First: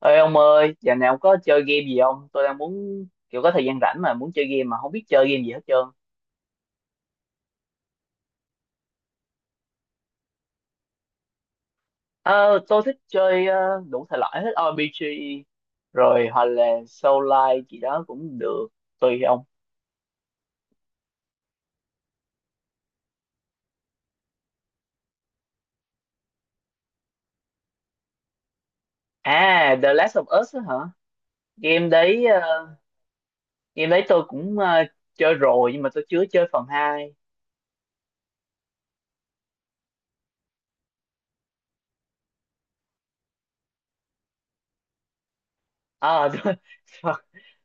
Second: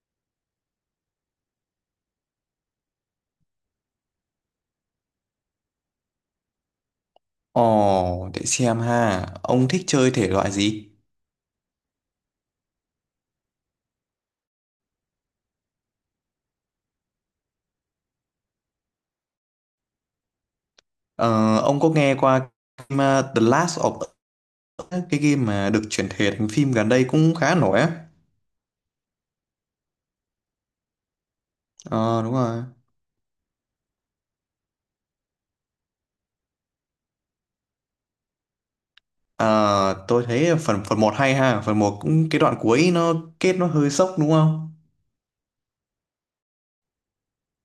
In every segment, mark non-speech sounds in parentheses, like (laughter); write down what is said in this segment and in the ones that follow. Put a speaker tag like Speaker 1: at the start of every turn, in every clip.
Speaker 1: Ê ông ơi, giờ nào có chơi game gì không? Tôi đang muốn kiểu có thời gian rảnh mà muốn chơi game mà không biết chơi game gì hết trơn.
Speaker 2: Ồ, để xem ha. Ông thích chơi thể loại gì?
Speaker 1: Ờ, tôi thích chơi đủ thể loại hết, RPG rồi hoặc là Soul Like gì đó cũng được, tùy ông.
Speaker 2: Ờ, ông có nghe qua game, The Last of Us, ấy, cái game mà được chuyển thể thành phim gần đây cũng khá nổi á.
Speaker 1: À, The Last of Us á hả? Game
Speaker 2: Ờ,
Speaker 1: đấy
Speaker 2: đúng rồi.
Speaker 1: game đấy tôi cũng chơi rồi, nhưng mà tôi chưa chơi phần hai.
Speaker 2: Ờ, tôi thấy phần phần một hay ha. Phần một cũng cái đoạn cuối nó kết nó hơi sốc đúng không?
Speaker 1: À, (laughs) tôi,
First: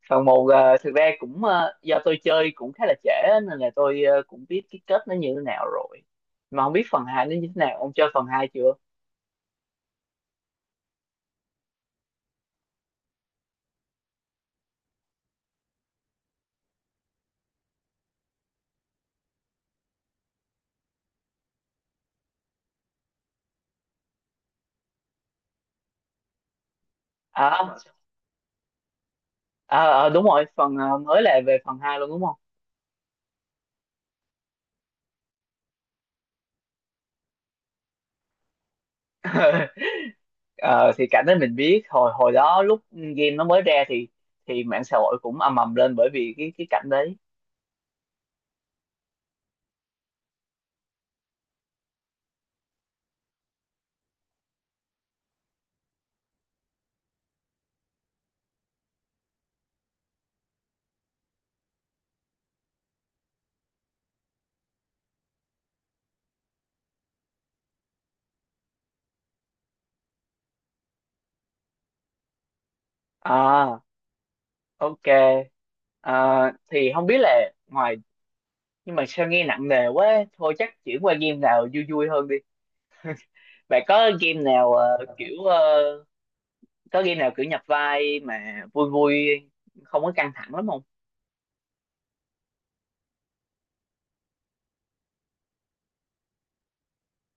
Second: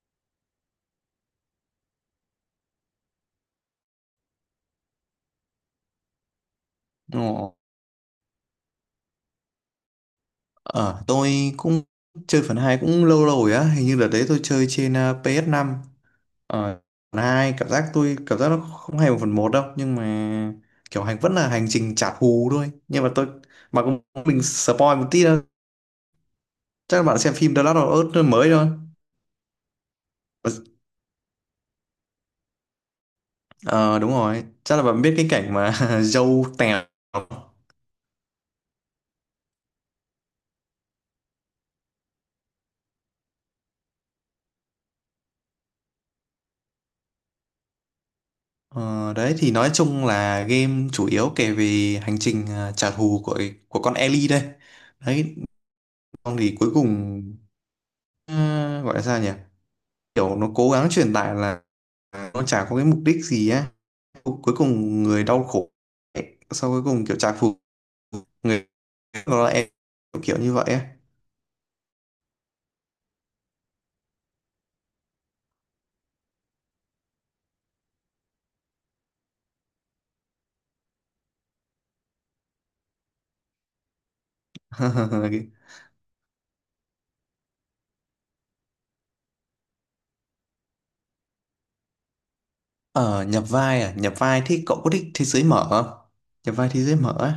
Speaker 1: phần một thực ra cũng do tôi chơi cũng khá là trễ á, nên là tôi cũng biết cái kết nó như thế nào rồi, mà không biết phần hai nó như thế
Speaker 2: Ồ,
Speaker 1: nào. Ông chơi phần hai chưa?
Speaker 2: ờ, tôi cũng chơi phần 2 cũng lâu lâu rồi á. Hình như đợt đấy tôi chơi trên ps năm. Ờ, hai cảm giác tôi cảm giác nó không hay một phần một đâu, nhưng mà kiểu hành vẫn là hành trình trả thù thôi, nhưng mà tôi mà cũng mình spoil một tí đâu, chắc là bạn xem
Speaker 1: À,
Speaker 2: phim The Last of Us mới thôi.
Speaker 1: à, ờ, đúng rồi, phần mới là về phần hai luôn đúng không?
Speaker 2: Ờ đúng rồi, chắc là bạn biết cái cảnh mà (laughs) dâu tèo.
Speaker 1: (laughs) Ờ, thì cảnh đó mình biết hồi hồi đó lúc game nó mới ra thì mạng xã hội cũng ầm ầm lên, bởi vì cái cảnh đấy.
Speaker 2: Ờ, đấy thì nói chung là game chủ yếu kể về hành trình, à, trả thù của con Ellie đây đấy, xong thì cuối cùng ờ, gọi là sao nhỉ, kiểu nó cố gắng truyền tải là nó chả có cái mục đích gì á, cuối cùng người đau khổ ấy. Sau cuối cùng kiểu trả thù người đó là em, kiểu, kiểu như vậy ấy.
Speaker 1: À, ok. Ờ, thì không biết là ngoài, nhưng mà sao nghe nặng nề quá, thôi chắc chuyển qua game nào vui vui hơn. Bạn có game nào kiểu
Speaker 2: (laughs)
Speaker 1: có game nào kiểu nhập vai mà vui vui, không có căng thẳng lắm không?
Speaker 2: Ờ nhập vai, à nhập vai thì cậu có thích thế giới mở không, nhập vai thế giới mở á.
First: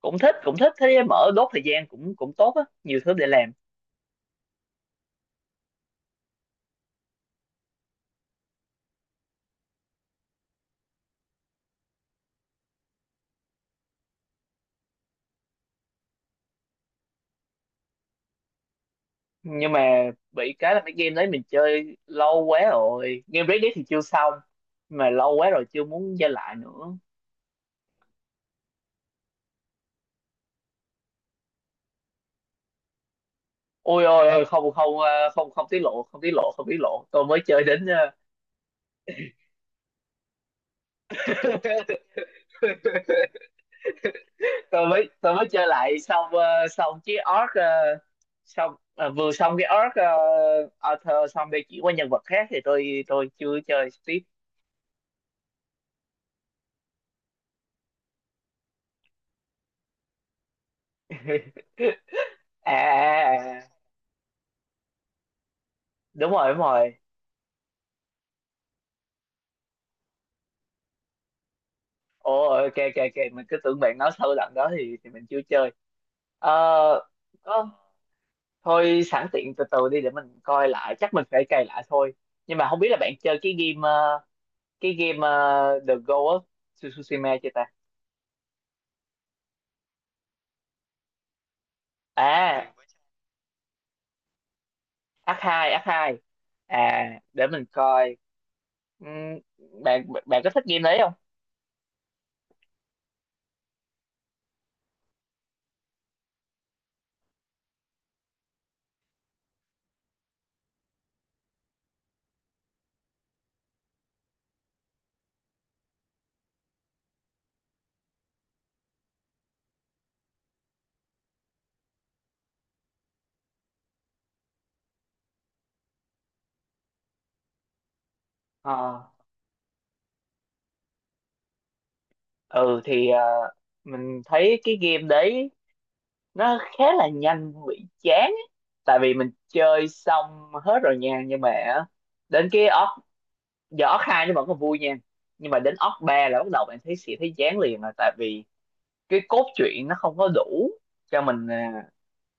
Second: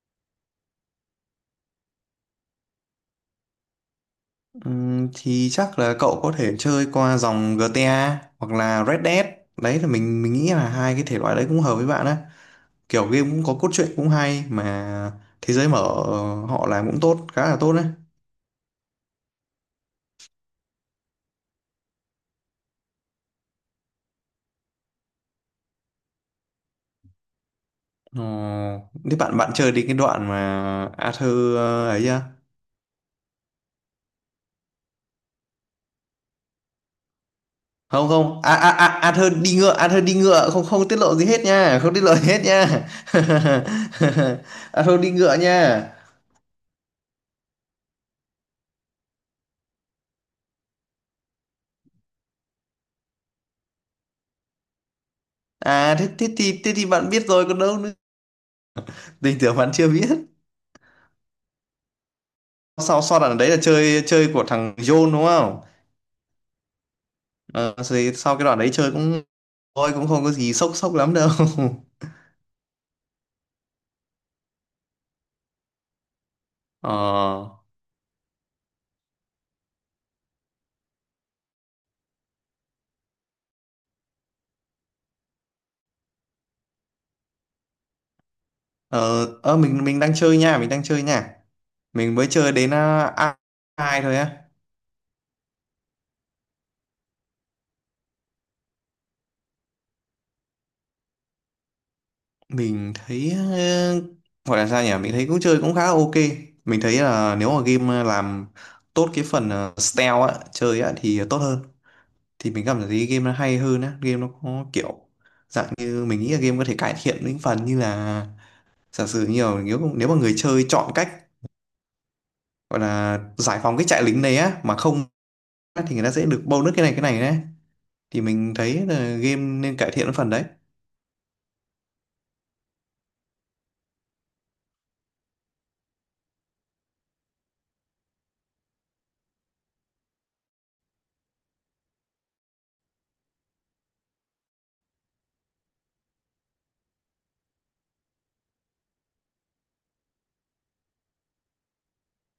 Speaker 1: Cũng thích thế mở, đốt thời gian cũng cũng tốt á, nhiều thứ để làm.
Speaker 2: Thì chắc là cậu có thể chơi qua dòng GTA hoặc là Red Dead, đấy là mình nghĩ là hai cái thể loại đấy cũng hợp với bạn á, kiểu game cũng có cốt truyện cũng hay mà thế giới mở ờ, họ làm cũng tốt, khá là tốt đấy.
Speaker 1: Nhưng mà bị cái là mấy game đấy mình chơi lâu quá rồi. Game Red Dead thì chưa xong mà lâu quá rồi chưa muốn chơi lại nữa.
Speaker 2: Ờ, thế bạn bạn chơi đến cái đoạn mà Arthur ờ, ấy chưa?
Speaker 1: Ôi ôi ôi, không không, không không tiết lộ, không tiết lộ, không tiết lộ. Tôi mới chơi đến
Speaker 2: Không không, à à, a Athơn đi ngựa, Athơn đi ngựa, không không tiết lộ gì hết nha,
Speaker 1: ờ,
Speaker 2: không tiết lộ gì hết nha.
Speaker 1: (laughs)
Speaker 2: (laughs)
Speaker 1: tôi
Speaker 2: Athơn
Speaker 1: mới
Speaker 2: đi
Speaker 1: tôi
Speaker 2: ngựa
Speaker 1: mới chơi
Speaker 2: nha.
Speaker 1: lại xong, xong chiếc orc, xong vừa xong cái orc, author, xong để chuyển qua nhân vật khác thì tôi chưa chơi tiếp.
Speaker 2: À thế, thế thì bạn biết rồi còn đâu nữa, tình tưởng bạn chưa biết.
Speaker 1: (laughs) À,
Speaker 2: Sau sau đoạn đấy
Speaker 1: à,
Speaker 2: là
Speaker 1: à,
Speaker 2: chơi chơi của thằng John đúng không.
Speaker 1: đúng rồi đúng rồi.
Speaker 2: Ờ, rồi sau cái đoạn đấy chơi cũng thôi, cũng không có gì sốc sốc lắm đâu.
Speaker 1: Ồ, ok ok ok, mình cứ tưởng bạn nói sâu lần đó thì mình chưa chơi. ờ
Speaker 2: (laughs) ờ
Speaker 1: có- thôi sẵn tiện từ từ đi để mình coi lại, chắc mình phải cày lại thôi. Nhưng mà không biết là bạn chơi cái game The Ghost of Tsushima chưa ta?
Speaker 2: ờ ờ, mình đang chơi nha, mình đang chơi nha. Mình mới chơi đến
Speaker 1: À,
Speaker 2: à, ai thôi á.
Speaker 1: ác hai ác hai. À, để mình coi. Ừm, bạn bạn có thích game đấy không?
Speaker 2: Mình thấy ờ, gọi là sao nhỉ, mình thấy cũng chơi cũng khá là ok. Mình thấy là nếu mà game làm tốt cái phần ờ, stealth á chơi á thì tốt hơn, thì mình cảm thấy game nó hay hơn á, game nó có kiểu dạng như mình nghĩ là game có thể cải thiện những phần như là giả sử nhiều, nếu nếu mà người chơi chọn cách gọi là giải phóng cái trại lính đấy á mà không á, thì người ta sẽ được bonus cái này đấy, thì mình
Speaker 1: Ờ,
Speaker 2: thấy là game nên cải thiện cái phần đấy.
Speaker 1: ừ, thì mình thấy cái game đấy nó khá là nhanh bị chán ấy. Tại vì mình chơi xong hết rồi nha, nhưng mà á, đến cái orc, giờ orc hai nó vẫn còn vui nha, nhưng mà đến orc ba là bắt đầu bạn thấy sẽ thấy chán liền rồi. Tại vì cái cốt truyện nó không có đủ cho mình,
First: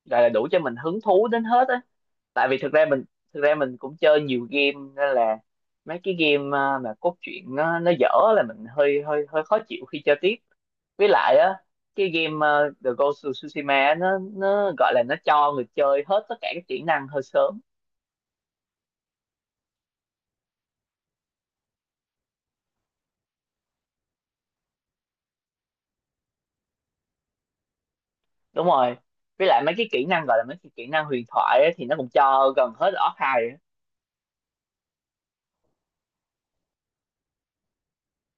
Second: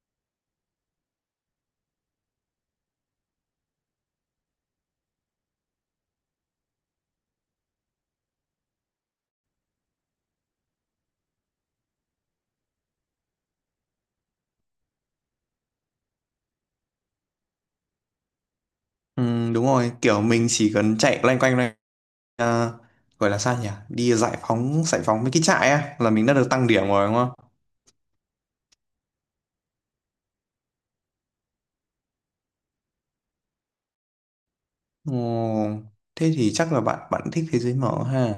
Speaker 1: gọi là đủ cho mình hứng thú đến hết á. Tại vì thực ra mình cũng chơi nhiều game, nên là mấy cái game, mà cốt truyện nó dở là mình hơi hơi hơi khó chịu khi chơi tiếp. Với lại á, cái game, The Ghost of Tsushima á, nó gọi là nó cho người chơi hết tất cả các kỹ năng hơi sớm.
Speaker 2: Ừ, đúng rồi, kiểu mình chỉ cần chạy loanh quanh này à, gọi là sao nhỉ, đi giải phóng mấy cái trại á là mình đã được tăng điểm rồi đúng không.
Speaker 1: Đúng rồi, với lại mấy cái kỹ năng, gọi là mấy cái kỹ năng huyền thoại á, thì nó cũng cho gần hết ở Orc 2 á.
Speaker 2: Ồ, thế thì chắc là bạn bạn thích thế giới mở ha,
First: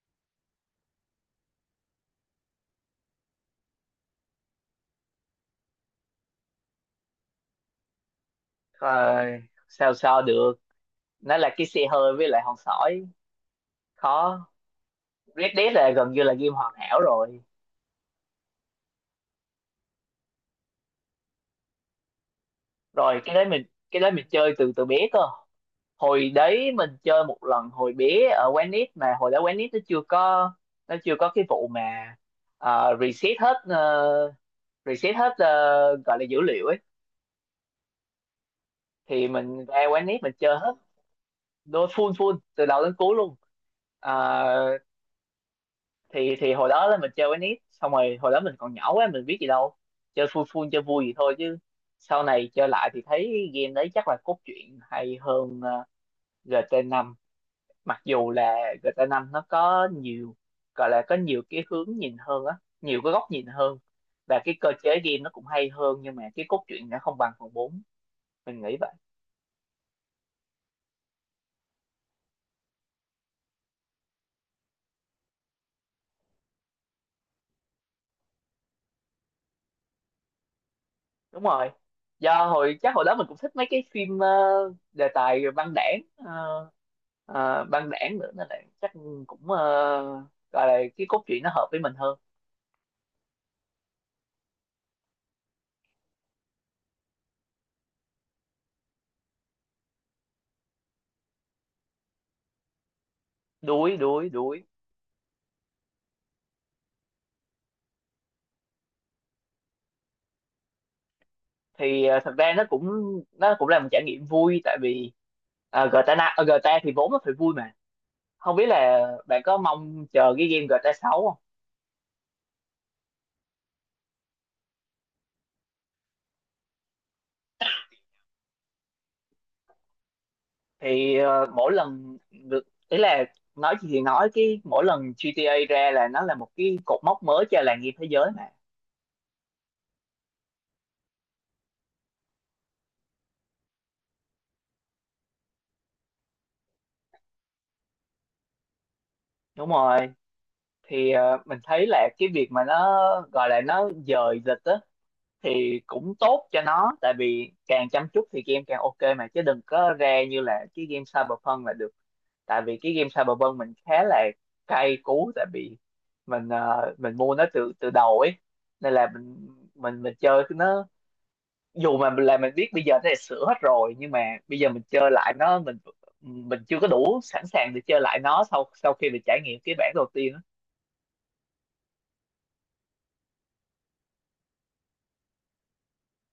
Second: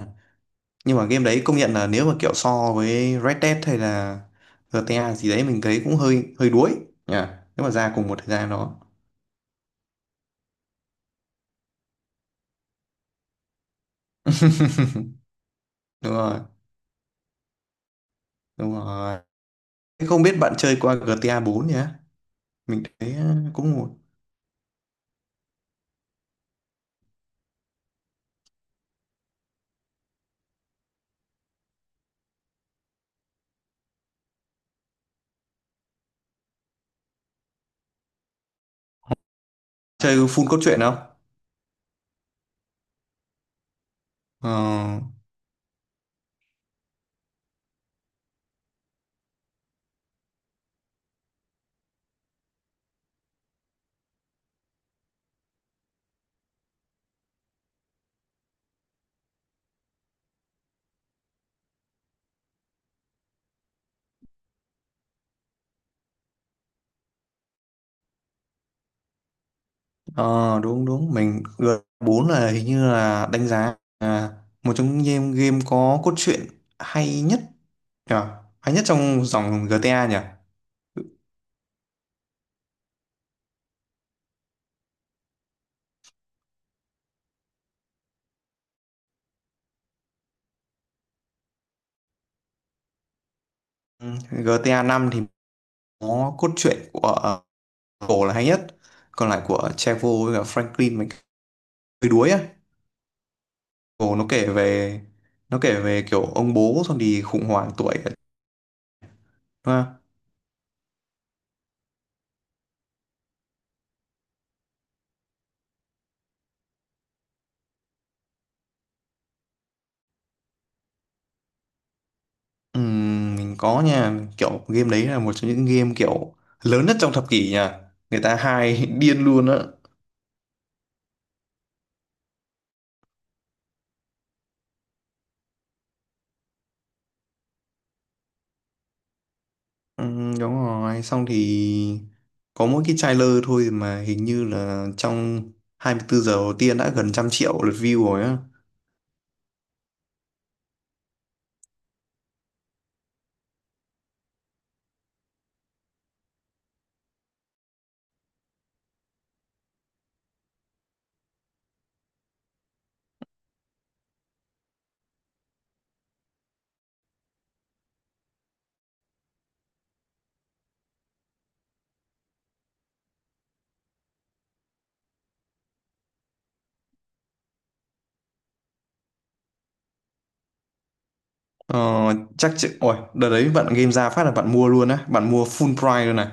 Speaker 2: nhưng mà game đấy công nhận là nếu mà kiểu so với Red Dead hay là GTA gì đấy mình thấy cũng hơi hơi đuối nhỉ, nếu mà ra cùng một thời gian đó.
Speaker 1: Rồi, sao sao được, nó là cái xe hơi với lại hòn sỏi, khó.
Speaker 2: (laughs)
Speaker 1: Red Dead là gần
Speaker 2: Đúng
Speaker 1: như là
Speaker 2: rồi,
Speaker 1: game hoàn hảo rồi.
Speaker 2: đúng rồi. Thế không biết bạn chơi qua GTA bốn nhỉ, mình thấy
Speaker 1: Rồi
Speaker 2: ờ, cũng một.
Speaker 1: cái đấy mình chơi từ từ bé cơ. Hồi đấy mình chơi một lần hồi bé ở quán nít, mà hồi đó quán nít nó chưa có cái vụ mà ờ, reset hết ờ, reset hết, gọi là dữ liệu ấy. Thì mình ra quán
Speaker 2: Chơi
Speaker 1: nít mình
Speaker 2: full
Speaker 1: chơi
Speaker 2: cốt
Speaker 1: hết,
Speaker 2: truyện không?
Speaker 1: đôi full full từ đầu đến cuối luôn.
Speaker 2: Ờ.
Speaker 1: Ờ, thì hồi đó là mình chơi quán nít xong rồi, hồi đó mình còn nhỏ quá, mình biết gì đâu, chơi full full chơi vui gì thôi chứ. Sau này chơi lại thì thấy game đấy chắc là cốt truyện hay hơn gt năm, mặc dù là GTA 5 nó có nhiều, gọi là có nhiều cái hướng nhìn hơn á, nhiều cái góc nhìn hơn, và cái cơ chế game nó cũng hay hơn, nhưng mà cái cốt truyện nó không bằng phần bốn, mình nghĩ vậy.
Speaker 2: Ờ đúng đúng, mình g bốn là hình như là đánh giá là một trong những game có cốt truyện hay nhất nhỉ? Hay nhất trong dòng GTA nhỉ?
Speaker 1: Đúng rồi, do hồi chắc hồi đó mình cũng thích mấy cái phim, đề tài băng đảng, băng đảng nữa, nên là chắc cũng, gọi là cái cốt truyện nó hợp với mình hơn.
Speaker 2: Ừ, GTA năm thì có cốt truyện của ờ, Cổ là hay nhất, còn lại của Trevor với cả Franklin mình hơi đuối á.
Speaker 1: Đuối
Speaker 2: Cổ nó
Speaker 1: đuối
Speaker 2: kể
Speaker 1: đuối.
Speaker 2: về kiểu ông bố xong thì khủng hoảng tuổi đúng không?
Speaker 1: Thì thật ra nó cũng, là một trải nghiệm vui, tại vì GTA GTA thì vốn nó phải vui mà. Không biết là bạn có mong chờ cái game GTA 6 không?
Speaker 2: Ừ, mình có nha, kiểu game đấy là một trong những game kiểu lớn nhất trong thập kỷ nha, người ta hay (laughs) điên luôn á.
Speaker 1: Thì mỗi lần được ý là, nói gì thì nói, cái mỗi lần GTA ra là nó là một cái cột mốc mới cho làng game thế giới mà.
Speaker 2: Ừ, đúng rồi xong thì có mỗi cái trailer thôi mà hình như là trong 24 giờ đầu tiên đã gần trăm triệu lượt view rồi á.
Speaker 1: Đúng rồi. Thì mình thấy là cái việc mà nó, gọi là nó dời lịch á, thì cũng tốt cho nó. Tại vì càng chăm chút thì game càng ok mà, chứ đừng có ra như là cái game Cyberpunk là được. Tại vì cái game Cyberpunk mình khá là cay cú. Tại vì mình, mình mua nó từ từ đầu ấy, nên là mình chơi cái nó, dù mà là mình biết bây giờ nó đã sửa hết rồi, nhưng mà bây giờ mình chơi lại nó, mình chưa có đủ sẵn sàng để chơi lại nó sau sau khi mình trải nghiệm cái bản đầu tiên á.
Speaker 2: Ờ, chắc chị ôi đợt đấy bạn game ra phát là bạn mua luôn á, bạn mua full price luôn này.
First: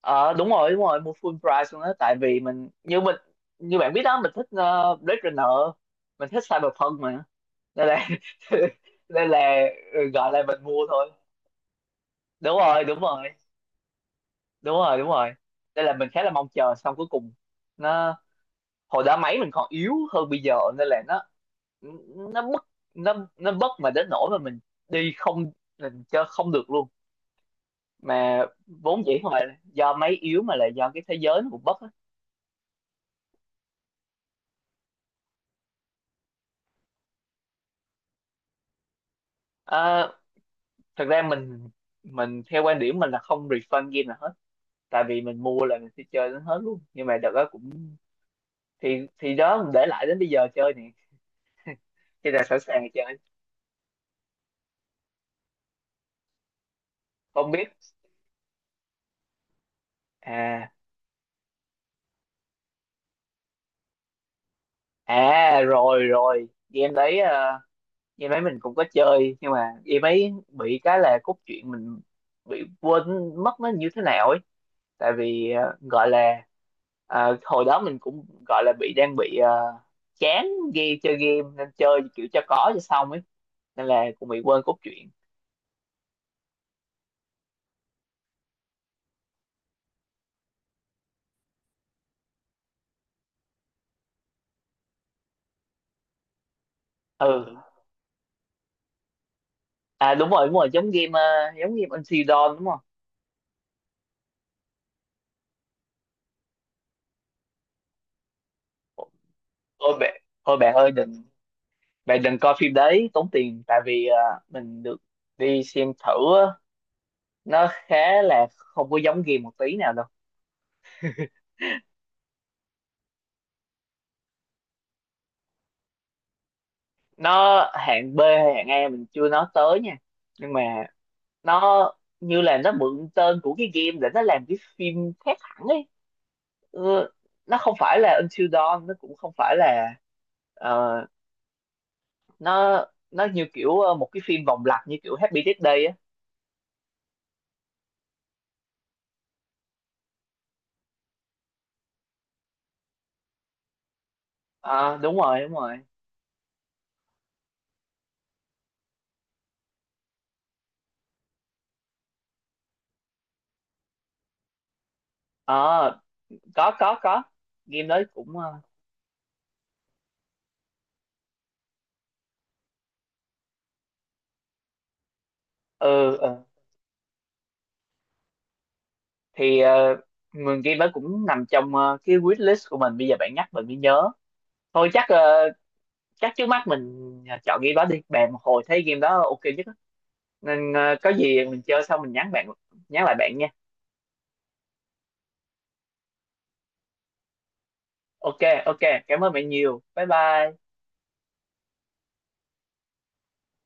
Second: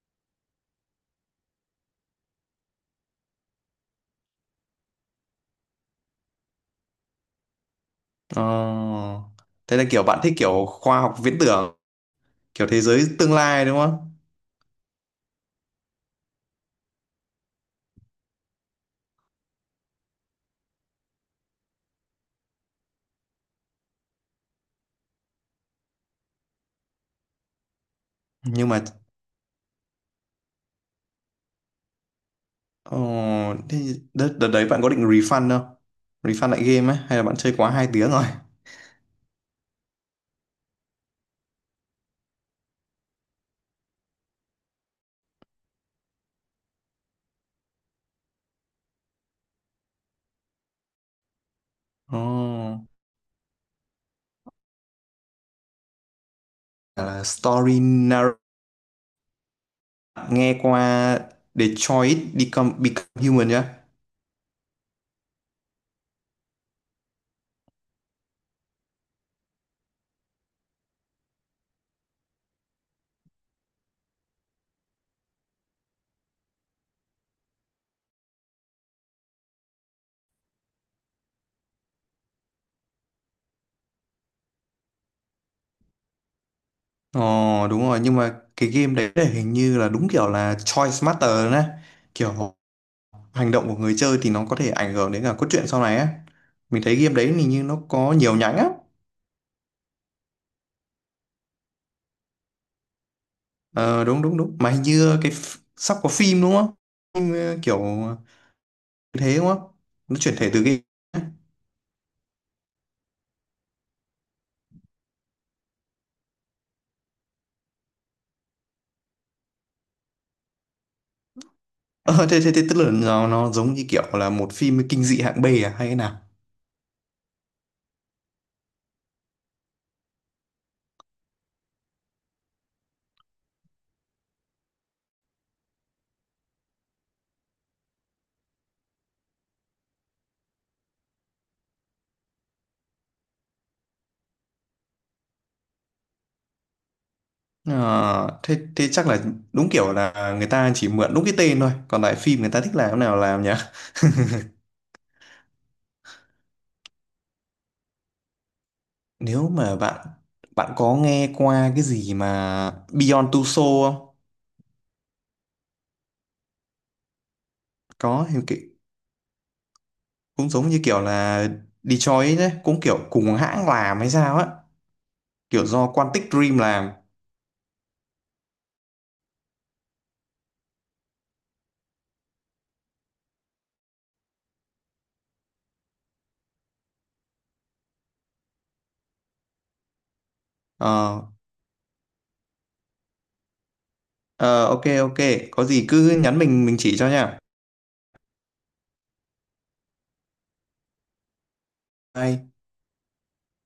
Speaker 1: Ờ, đúng rồi đúng rồi, mua full price luôn đó. Tại vì mình, như bạn biết đó, mình thích Blade Runner, mình thích Cyberpunk mà, nên là (laughs)
Speaker 2: Ờ,
Speaker 1: nên là,
Speaker 2: thế là
Speaker 1: ừ,
Speaker 2: kiểu bạn
Speaker 1: gọi
Speaker 2: thích
Speaker 1: là mình
Speaker 2: kiểu
Speaker 1: mua
Speaker 2: khoa
Speaker 1: thôi.
Speaker 2: học viễn tưởng,
Speaker 1: Đúng
Speaker 2: kiểu thế
Speaker 1: rồi đúng
Speaker 2: giới
Speaker 1: rồi
Speaker 2: tương lai đúng không.
Speaker 1: đúng rồi đúng rồi, đây là mình khá là mong chờ, xong cuối cùng nó, hồi đó máy mình còn yếu hơn bây giờ nên là nó bất nó bất mà đến nỗi mà mình đi không mình chơi không được luôn, mà
Speaker 2: Nhưng mà
Speaker 1: vốn dĩ không phải là do máy yếu mà là do cái thế giới nó cũng bất á.
Speaker 2: ờ, thế đợt đấy bạn có định refund không, refund lại game á hay là bạn chơi quá hai tiếng rồi.
Speaker 1: À, thật ra mình theo quan điểm mình là không refund game nào hết. Tại vì mình mua là mình sẽ chơi đến hết luôn, nhưng mà đợt đó cũng, thì đó mình để lại đến bây giờ chơi nè. Cho là sẵn sàng
Speaker 2: Ờ,
Speaker 1: chơi.
Speaker 2: là
Speaker 1: Không biết,
Speaker 2: story nghe
Speaker 1: à,
Speaker 2: qua Detroit Become Human nhá.
Speaker 1: à, rồi rồi, game đấy mình cũng có chơi, nhưng mà game ấy bị cái là cốt truyện mình bị quên mất nó như thế nào ấy. Tại vì gọi là hồi đó mình cũng gọi là bị, đang bị chán game, chơi game nên chơi kiểu cho có cho xong ấy. Nên là cũng bị quên cốt truyện.
Speaker 2: Ờ đúng rồi, nhưng mà cái game đấy là hình như là đúng kiểu là choice matter nè, kiểu hành động của người chơi thì nó có thể ảnh hưởng đến cả cốt truyện sau này á, mình thấy game đấy
Speaker 1: Ừ,
Speaker 2: hình như nó có nhiều nhánh á.
Speaker 1: à, đúng rồi đúng rồi, giống game, Until Dawn đúng không?
Speaker 2: Ờ đúng đúng đúng, mà hình như cái sắp có phim đúng không, phim ờ, kiểu như thế đúng không,
Speaker 1: Ôi
Speaker 2: nó
Speaker 1: bạn,
Speaker 2: chuyển thể
Speaker 1: ôi
Speaker 2: từ
Speaker 1: bạn
Speaker 2: game.
Speaker 1: ơi đừng, bạn đừng coi phim đấy, tốn tiền. Tại vì mình được đi xem thử, nó khá là không có giống game một tí nào đâu.
Speaker 2: Ờ thế, thế tức là nó giống như kiểu là một phim kinh dị hạng B à hay thế nào.
Speaker 1: Nó hạng B hay hạng A mình chưa nói tới nha, nhưng mà nó, như là nó mượn tên của cái game để nó làm cái phim khác hẳn ấy. Ừ, nó không phải là Until Dawn, nó cũng không phải là ờ, nó, như kiểu một cái phim vòng lặp như kiểu Happy Death Day á.
Speaker 2: Ờ, thế, thế chắc là đúng kiểu là người ta chỉ mượn đúng cái tên thôi, còn lại phim người ta thích làm thế nào làm nhỉ.
Speaker 1: Ờ, đúng rồi đúng rồi.
Speaker 2: Nếu mà bạn bạn có nghe qua cái gì mà Beyond Two Souls không.
Speaker 1: Ờ, có, game đấy
Speaker 2: Có
Speaker 1: cũng
Speaker 2: thì cái, cũng giống như kiểu là Detroit đấy cũng kiểu cùng hãng làm hay sao á, kiểu do
Speaker 1: ừ
Speaker 2: Quantic
Speaker 1: ừ.
Speaker 2: Dream làm.
Speaker 1: Thì mười game đó cũng nằm trong cái wish list của mình, bây giờ bạn nhắc mình mới nhớ. Thôi chắc trước mắt mình chọn game đó đi bạn, một hồi thấy game đó ok nhất á. Nên có
Speaker 2: Ờ
Speaker 1: gì mình chơi xong mình nhắn lại bạn nha.
Speaker 2: ờ, ok ok, có gì cứ nhắn mình chỉ cho nha.
Speaker 1: Ok ok, cảm ơn bạn nhiều, bye bye.
Speaker 2: Bye.